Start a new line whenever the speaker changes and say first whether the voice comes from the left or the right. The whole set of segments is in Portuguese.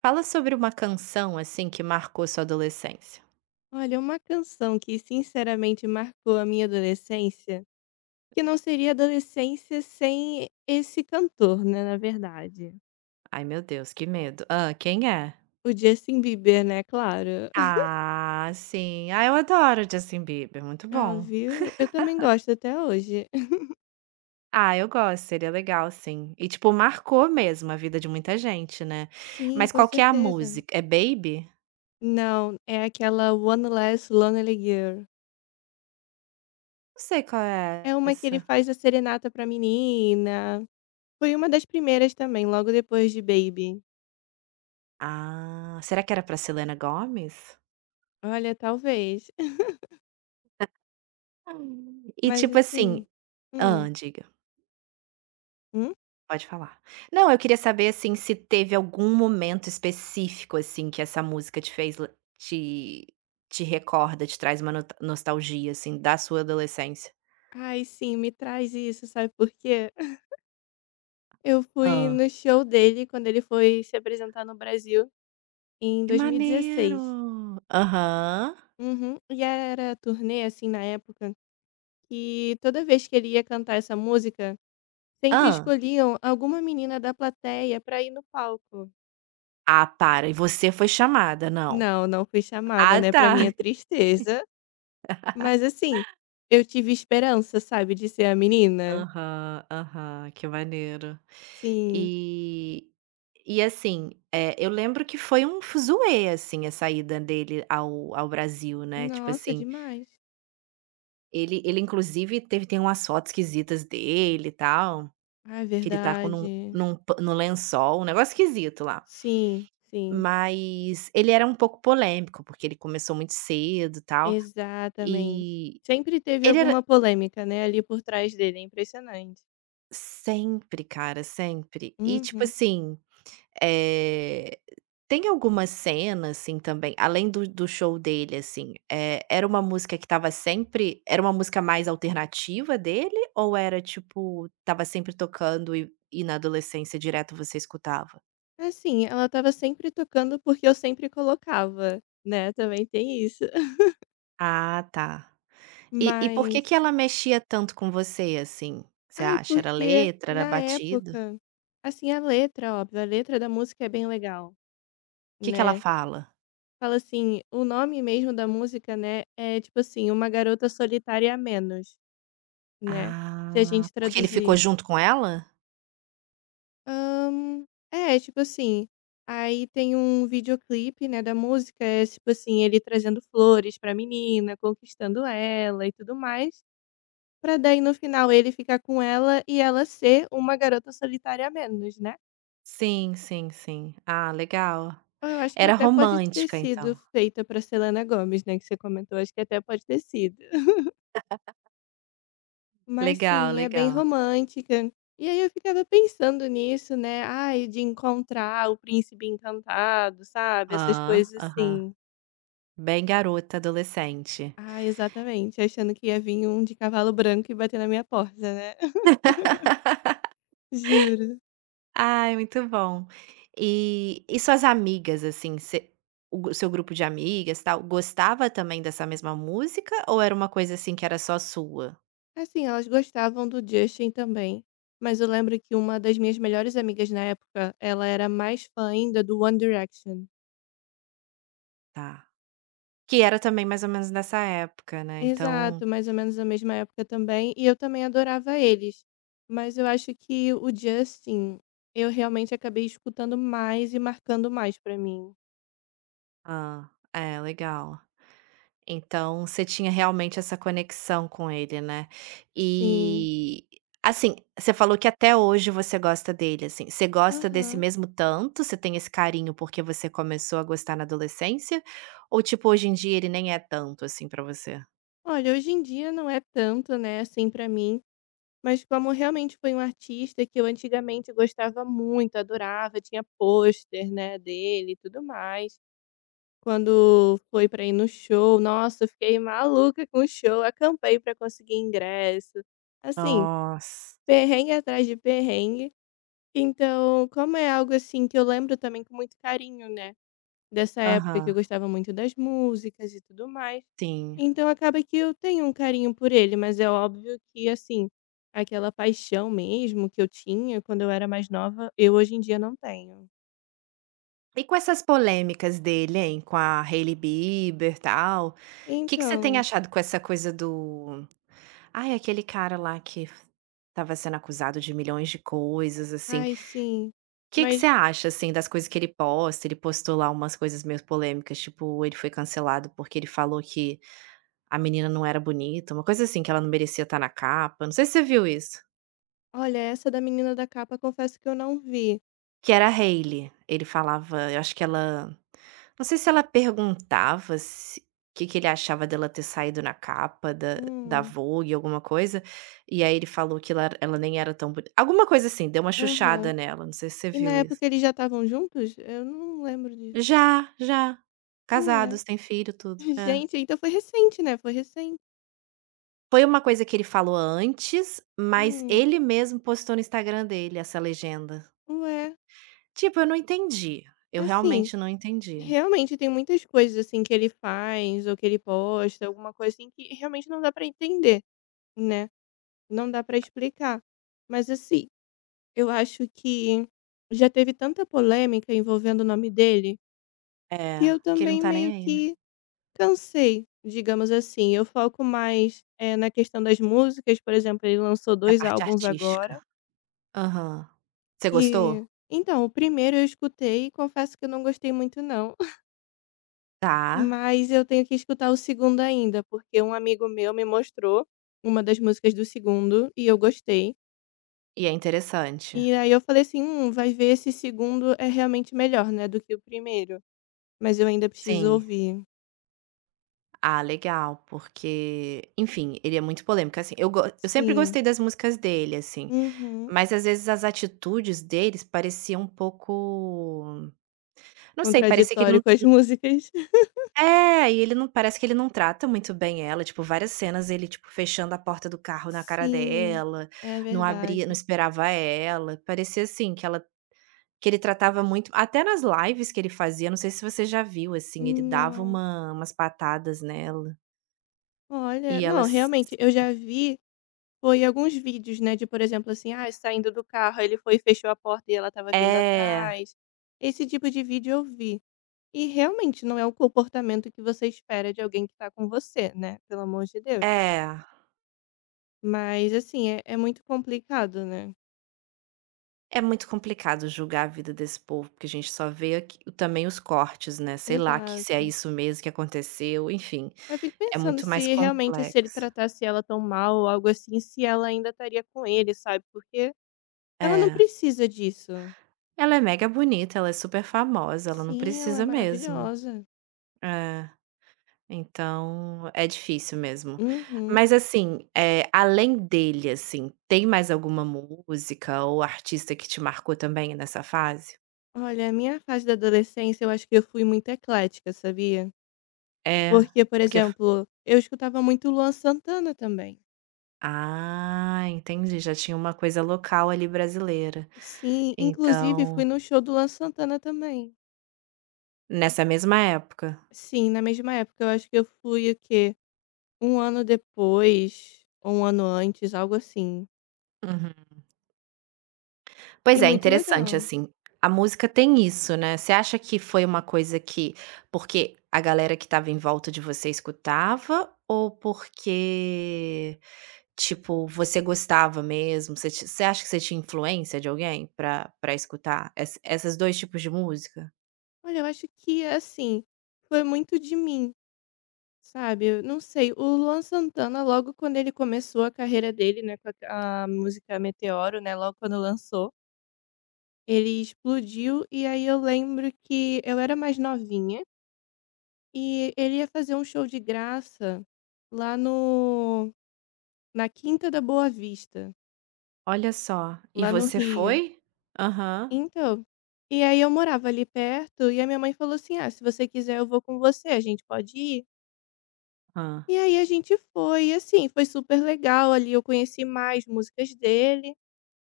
right: Fala sobre uma canção, assim, que marcou sua adolescência.
left: Olha, uma canção que sinceramente marcou a minha adolescência, que não seria adolescência sem esse cantor, né, na verdade.
right: Ai, meu Deus, que medo. Ah, quem é?
left: O Justin Bieber, né, claro.
right: Ah, sim. Ah, eu adoro Justin Bieber, muito
left: Ah,
right: bom.
left: viu? Eu também gosto até hoje.
right: Ah, eu gosto, seria legal sim. E, tipo, marcou mesmo a vida de muita gente, né.
left: Sim,
right: Mas
left: com
right: qual que é a
left: certeza.
right: música? É Baby?
left: Não, é aquela One Less Lonely Girl.
right: Não sei qual
left: É
right: é
left: uma que ele
right: essa.
left: faz a serenata pra menina. Foi uma das primeiras também, logo depois de Baby.
right: Ah, será que era pra Selena Gomez?
left: Olha, talvez.
right: E
left: Mas
right: tipo
left: assim.
right: assim.
left: Hum.
right: Hã, diga.
left: Hum?
right: Pode falar. Não, eu queria saber, assim, se teve algum momento específico, assim, que essa música te fez le te te recorda, te traz uma no nostalgia, assim, da sua adolescência.
left: Ai, sim, me traz isso, sabe por quê? Eu fui
right: Ah.
left: no show dele quando ele foi se apresentar no Brasil em
right: Que
left: 2016.
right: maneiro. Aham.
left: Uhum. E era turnê, assim, na época, que toda vez que ele ia cantar essa música, sempre
right: Ah.
left: escolhiam alguma menina da plateia pra ir no palco.
right: Ah, para, e você foi chamada, não?
left: Não, não fui chamada,
right: Ah,
left: né, pra
right: tá.
left: minha tristeza. Mas, assim, eu tive esperança, sabe, de ser a menina.
right: Aham, aham, que maneiro.
left: Sim.
right: E e assim, é, eu lembro que foi um fuzuê, assim, a saída dele ao Brasil, né, tipo
left: Nossa,
right: assim.
left: demais.
right: Ele inclusive teve tem umas fotos esquisitas dele e tal,
left: Ah, é
right: que ele tá com
left: verdade.
right: num lençol, um negócio esquisito lá.
left: Sim, sim.
right: Mas ele era um pouco polêmico, porque ele começou muito cedo, e tal,
left: Exatamente.
right: e
left: Sempre teve
right: ele
left: alguma
right: era
left: polêmica, né, ali por trás dele, é impressionante.
right: sempre, cara, sempre. E tipo
left: Uhum.
right: assim. Eh, Tem alguma cena, assim, também, além do show dele, assim, era uma música que estava sempre, era uma música mais alternativa dele, ou era, tipo, estava sempre tocando, e na adolescência direto você escutava?
left: Assim, ela estava sempre tocando porque eu sempre colocava, né, também tem isso.
right: Ah, tá. E por que
left: Mas
right: que ela mexia tanto com você, assim, você
left: ai,
right: acha? Era
left: porque
right: letra, era
left: na
right: batida?
left: época assim, a letra, óbvio, a letra da música é bem legal,
right: O que que ela
left: né.
right: fala?
left: Fala assim, o nome mesmo da música, né, é tipo assim, Uma Garota Solitária a Menos, né, se a
right: Ah,
left: gente
right: porque ele ficou
left: traduzir.
right: junto com ela?
left: Hã, é, tipo assim, aí tem um videoclipe, né, da música, é tipo assim, ele trazendo flores pra menina, conquistando ela e tudo mais, pra daí no final ele ficar com ela e ela ser uma garota solitária a menos, né.
right: Sim, sim, sim. Ah, legal.
left: Ou eu acho que
right: Era
left: até pode ter
right: romântica,
left: sido
right: então.
left: feita pra Selena Gomez, né, que você comentou, acho que até pode ter sido. Mas
right: Legal,
left: sim, é bem
right: legal.
left: romântica. E aí eu ficava pensando nisso, né, ai, de encontrar o príncipe encantado, sabe, essas
right: Aham,
left: coisas
right: aham.
left: assim.
right: Bem garota, adolescente.
left: Ah, exatamente, achando que ia vir um de cavalo branco e bater na minha porta, né. Juro.
right: Ai, muito bom. E suas amigas, assim, você, seu grupo de amigas, tal, gostava também dessa mesma música, ou era uma coisa, assim, que era só sua?
left: Assim, elas gostavam do Justin também, mas eu lembro que uma das minhas melhores amigas na época, ela era mais fã ainda do One Direction.
right: Tá. Que era também mais ou menos nessa época, né, então.
left: Exato, mais ou menos a mesma época também, e eu também adorava eles. Mas eu acho que o Justin, eu realmente acabei escutando mais e marcando mais pra mim.
right: Ah, é, legal. Então, você tinha realmente essa conexão com ele, né.
left: Assim,
right: E, assim, você falou que até hoje você gosta dele, assim, você gosta desse
left: aham.
right: mesmo tanto, você tem esse carinho porque você começou a gostar na adolescência, ou tipo hoje em dia ele nem é tanto, assim, pra você?
left: Olha, hoje em dia não é tanto, né, assim, pra mim. Mas como realmente foi um artista que eu antigamente gostava muito, adorava, tinha pôster, né, dele e tudo mais. Quando foi para ir no show, nossa, eu fiquei maluca com o show, acampei para conseguir ingresso. Assim,
right: Nossa.
left: perrengue atrás de perrengue. Então, como é algo assim que eu lembro também com muito carinho, né? Dessa época que eu
right: Aham,
left: gostava muito das músicas e tudo mais.
right: sim.
left: Então acaba que eu tenho um carinho por ele, mas é óbvio que assim, aquela paixão mesmo que eu tinha quando eu era mais nova, eu hoje em dia não tenho.
right: E com essas polêmicas dele, hein, com a Hailey Bieber, e tal, o que que você tem
left: Então,
right: achado com essa coisa do... Ai, aquele cara lá que f estava sendo acusado de milhões de coisas, assim.
left: ai
right: O
left: sim,
right: Que que você
left: mas
right: acha, assim, das coisas que ele posta? Ele postou lá umas coisas meio polêmicas, tipo, ele foi cancelado porque ele falou que a menina não era bonita, uma coisa assim, que ela não merecia estar na capa. Não sei se você viu isso.
left: olha, essa da menina da capa confesso que eu não vi.
right: Que era a Hailey. Ele falava, eu acho que ela... não sei se ela perguntava se o que que ele achava dela ter saído na capa da
left: Hum,
right: Vogue, alguma coisa, e aí ele falou que ela nem era tão bonita, alguma coisa assim, deu uma
left: aham.
right: chuchada nela, não sei se você
left: E na
right: viu isso.
left: época eles já estavam juntos? Eu não lembro disso.
right: Já, já.
left: Ué.
right: Casados, têm filho, tudo. É.
left: Gente, então foi recente, né? Foi recente.
right: Foi uma coisa que ele falou antes, mas
left: Hum,
right: ele mesmo postou no Instagram dele essa legenda.
left: ué.
right: Tipo, eu não entendi, eu
left: Assim,
right: realmente não entendi.
left: realmente tem muitas coisas, assim, que ele faz ou que ele posta, alguma coisa assim que realmente não dá pra entender, né, não dá pra explicar. Mas, assim, eu acho que já teve tanta polêmica envolvendo o nome dele, que
right: É,
left: eu
right: que ele não
left: também
right: tá nem
left: meio
right: aí, né.
left: que cansei, digamos assim. Eu foco mais, na questão das músicas, por exemplo, ele lançou
right: A
left: 2
right: parte
left: álbuns agora,
right: artística. Aham. Você gostou?
left: e então, o primeiro eu escutei e confesso que eu não gostei muito não.
right: Tá.
left: Mas eu tenho que escutar o segundo ainda, porque um amigo meu me mostrou uma das músicas do segundo e eu gostei.
right: E é interessante?
left: E aí eu falei assim: vai ver esse segundo é realmente melhor, né, do que o primeiro". Mas eu ainda preciso
right: Sim.
left: ouvir.
right: Ah, legal, porque, enfim, ele é muito polêmico, assim, eu sempre
left: Sim.
right: gostei das músicas dele, assim,
left: Uhum.
right: mas às vezes as atitudes deles pareciam um pouco, não sei, parecia que ele
left: Contraditório
right: não...
left: com as músicas.
right: É, e ele não parece que ele não trata muito bem ela, tipo, várias cenas ele, tipo, fechando a porta do carro na cara
left: Sim,
right: dela,
left: é
right: não abria, não
left: verdade.
right: esperava ela, parecia assim que ela... Que ele tratava muito, até nas lives que ele fazia, não sei se você já viu, assim, ele dava
left: Não.
right: umas patadas nela,
left: Olha,
right: e
left: não,
right: elas...
left: realmente, eu já vi foi alguns vídeos, né, de, por exemplo, assim, ah, saindo do carro, aí ele foi e fechou a porta e ela estava vindo
right: é,
left: atrás. Esse tipo de vídeo eu vi. E realmente não é o comportamento que você espera de alguém que tá com você, né? Pelo amor de Deus.
right: é.
left: Mas assim, é, é muito complicado, né?
right: É muito complicado julgar a vida desse povo, porque a gente só vê aqui também os cortes, né, sei lá que se é
left: Exato.
right: isso mesmo que aconteceu, enfim,
left: Eu fico
right: é
left: pensando
right: muito mais
left: se realmente se ele
right: complexo.
left: tratasse ela tão mal ou algo assim, se ela ainda estaria com ele, sabe? Porque ela não
right: É.
left: precisa disso.
right: Ela é mega bonita, ela é super famosa, ela não
left: Sim, ela é
right: precisa mesmo.
left: maravilhosa.
right: É. Então, é difícil mesmo.
left: Uhum.
right: Mas assim, além dele, assim, tem mais alguma música ou artista que te marcou também nessa fase?
left: Olha, a minha fase da adolescência, eu acho que eu fui muito eclética, sabia?
right: É,
left: Porque, por
right: porque f
left: exemplo, eu escutava muito Luan Santana também.
right: ah, entendi, já tinha uma coisa local ali brasileira.
left: Sim, inclusive
right: Então,
left: fui no show do Luan Santana também.
right: nessa mesma época.
left: Sim, na mesma época, eu acho que eu fui o quê? Um ano depois, ou um ano antes, algo assim.
right: Uhum.
left: E
right: Pois é,
left: muito
right: interessante,
left: legal.
right: assim, a música tem isso, né. Você acha que foi uma coisa que, porque a galera que estava em volta de você escutava, ou porque... Tipo, você gostava mesmo? Você acha que você tinha influência de alguém pra escutar essas 2 tipos de música?
left: Olha, eu acho que, assim, foi muito de mim, sabe? Eu não sei, o Luan Santana, logo quando ele começou a carreira dele, né, com a música Meteoro, né, logo quando lançou. Ele explodiu, e aí eu lembro que eu era mais novinha, e ele ia fazer um show de graça lá no na Quinta da Boa Vista,
right: Olha só, e
left: lá no
right: você
left: Rio.
right: foi? Aham.
left: Então, e aí eu morava ali perto, e a minha mãe falou assim: "Ah, se você quiser eu vou com você, a gente pode ir?".
right: Ah.
left: E aí a gente foi, e assim, foi super legal ali, eu conheci mais músicas dele,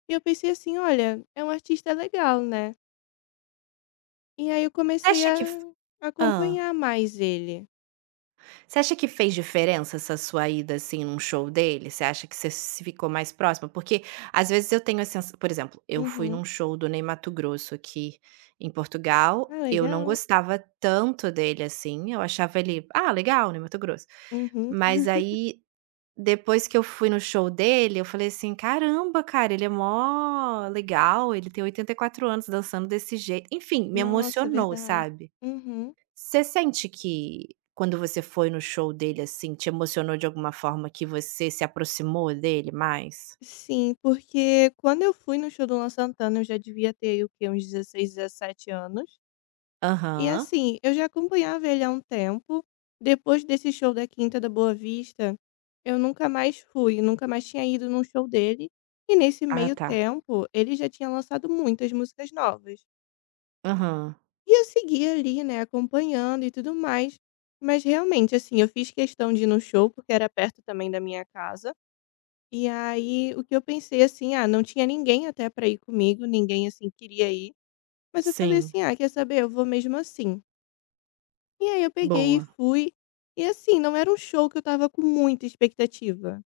left: e eu pensei assim: "Olha, é um artista legal, né". E aí eu
right: Você
left: comecei
right: acha
left: a
right: que f Hã.
left: acompanhar mais ele.
right: Você acha que fez diferença essa sua ida, assim, num show dele? Você acha que você se ficou mais próxima? Porque às vezes eu tenho a sensa por exemplo, eu fui
left: Uhum.
right: num show do Ney Matogrosso aqui em Portugal,
left: Ah,
right: eu não
left: legal.
right: gostava tanto dele, assim, eu achava ele: "Ah, legal, Ney Matogrosso".
left: Uhum.
right: Mas aí... Depois que eu fui no show dele, eu falei assim: "Caramba, cara, ele é mó legal, ele tem 84 anos dançando desse jeito". Enfim, me
left: Nossa,
right: emocionou,
left: verdade.
right: sabe.
left: Uhum.
right: Você sente que quando você foi no show dele, assim, te emocionou de alguma forma que você se aproximou dele mais?
left: Sim, porque quando eu fui no show do Luan Santana, eu já devia ter aí, o quê? Uns 16, 17 anos. E
right: Aham.
left: assim, eu já acompanhava ele há um tempo. Depois desse show da Quinta da Boa Vista, eu nunca mais fui, nunca mais tinha ido num show dele. E nesse
right: Ah,
left: meio
right: tá.
left: tempo, ele já tinha lançado muitas músicas novas.
right: Aham.
left: E eu segui ali, né, acompanhando e tudo mais. Mas realmente, assim, eu fiz questão de ir no show, porque era perto também da minha casa. E aí o que eu pensei assim: "Ah, não tinha ninguém até pra ir comigo, ninguém assim queria ir". Mas eu falei
right: Sim,
left: assim: "Ah, quer saber? Eu vou mesmo assim". E aí eu peguei e
right: boa.
left: fui. E assim, não era um show que eu estava com muita expectativa.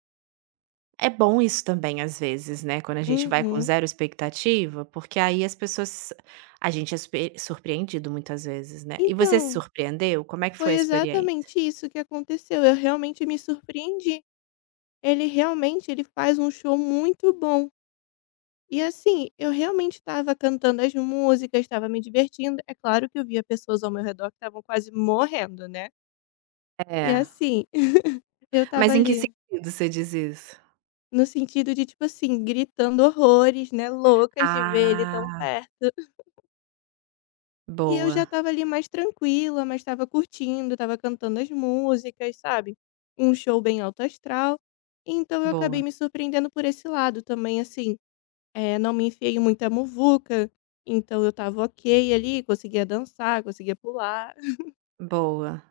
right: É bom isso também, às vezes, né, quando a gente vai com
left: Uhum.
right: zero expectativa, porque aí as pessoas... a gente é super surpreendido muitas vezes, né. E você se
left: Então,
right: surpreendeu? Como é que foi
left: foi
right: a experiência?
left: exatamente isso que aconteceu. Eu realmente me surpreendi. Ele realmente ele faz um show muito bom. E assim, eu realmente estava cantando as músicas, estava me divertindo. É claro que eu via pessoas ao meu redor que estavam quase morrendo, né. E
right: É.
left: assim, eu estava
right: Mas em que
left: ali,
right: sentido você diz isso?
left: no sentido de, tipo assim, gritando horrores, né, loucas de ver ele tão
right: Ah,
left: perto. E eu já
right: boa,
left: estava ali mais tranquila, mas estava curtindo, estava cantando as músicas, sabe. Um show bem alto astral. Então eu acabei
right: boa.
left: me surpreendendo por esse lado também, assim é não me enfiei em muita muvuca, então eu estava ok ali, conseguia dançar, conseguia pular.
right: Boa.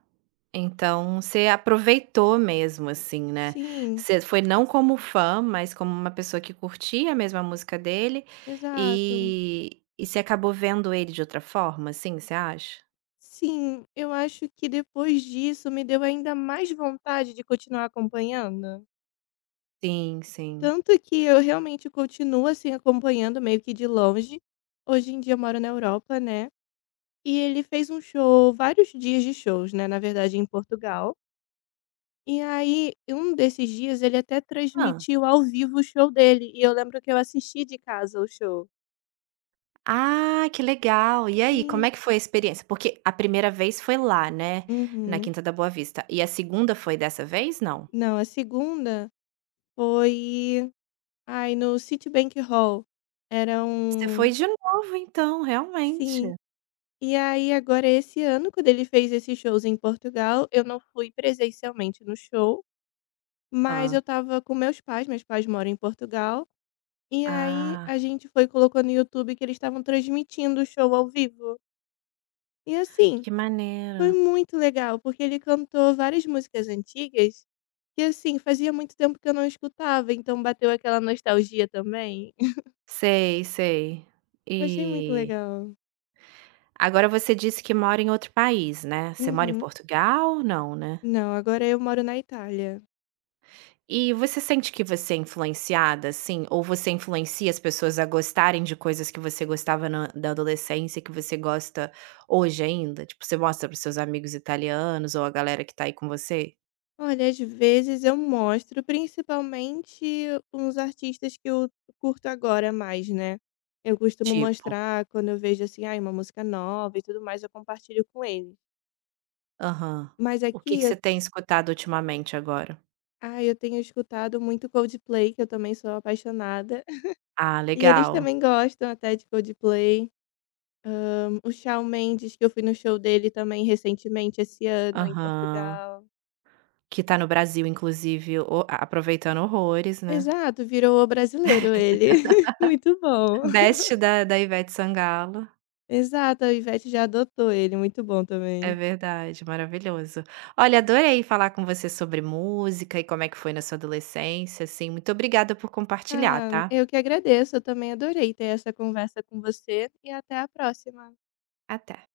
right: Então você aproveitou mesmo, assim, né.
left: Sim,
right: Você foi não como fã, mas como uma pessoa que curtia mesmo a música dele,
left: exato.
right: e você acabou vendo ele de outra forma, assim, você acha?
left: Sim, eu acho que depois disso me deu ainda mais vontade de continuar acompanhando.
right: Sim, sim.
left: Tanto que eu realmente continuo, assim, acompanhando meio que de longe. Hoje em dia eu moro na Europa, né, e ele fez um show vários dias de shows, né, na verdade em Portugal. E aí, um desses dias ele até
right: Ah.
left: transmitiu ao vivo o show dele, e eu lembro que eu assisti de casa o show.
right: Ah, que legal. E aí, como
left: Sim.
right: é que foi a experiência? Porque a primeira vez foi lá, né, na
left: Uhum.
right: Quinta da Boa Vista. E a segunda foi dessa vez, não?
left: Não, a segunda foi, ai, no Citibank Hall. Era
right: Você foi
left: um
right: de novo então, realmente.
left: Sim. E aí agora esse ano, quando ele fez esses shows em Portugal, eu não fui presencialmente no show, mas eu
right: Ah.
left: estava com meus pais moram em Portugal, e aí
right: Ah,
left: a gente foi e colocou no YouTube que eles estavam transmitindo o show ao vivo. E assim,
right: que maneiro.
left: foi muito legal, porque ele cantou várias músicas antigas que, assim, fazia muito tempo que eu não escutava, então bateu aquela nostalgia também.
right: Sei, sei.
left: Achei muito
right: E
left: legal.
right: agora você disse que mora em outro país, né. Você mora em
left: Uhum.
right: Portugal? Não, né.
left: Não, agora eu moro na Itália.
right: E você sente que você é influenciada, assim, ou você influencia as pessoas a gostarem de coisas que você gostava na da adolescência, e que você gosta hoje ainda? Tipo, você mostra para seus amigos italianos ou a galera que tá aí com você?
left: Olha, às vezes eu mostro, principalmente uns artistas que eu curto agora mais, né. Eu costumo
right: Tipo?
left: mostrar quando eu vejo, assim, ai, uma música nova e tudo mais, eu compartilho com eles.
right: Aham.
left: Mas
right: O que
left: aqui
right: que
left: eu
right: você tem escutado ultimamente agora?
left: Ai, eu tenho escutado muito Coldplay, que eu também sou apaixonada.
right: Ah,
left: E eles
right: legal.
left: também gostam até de Coldplay. Hã, o Shawn Mendes, que eu fui no show dele também recentemente esse ano em
right: Aham.
left: Portugal.
right: Que tá no Brasil, inclusive, o a aproveitando horrores, né.
left: Exato, virou o brasileiro ele. Muito bom.
right: Best da Ivete Sangalo.
left: Exato, a Ivete já adotou ele, muito bom
right: É
left: também.
right: verdade, maravilhoso. Olha, adorei falar com você sobre música e como é que foi na sua adolescência, assim. Muito obrigada por compartilhar,
left: Ah,
right: tá.
left: eu que agradeço, eu também adorei ter essa conversa com você e até a próxima.
right: Até.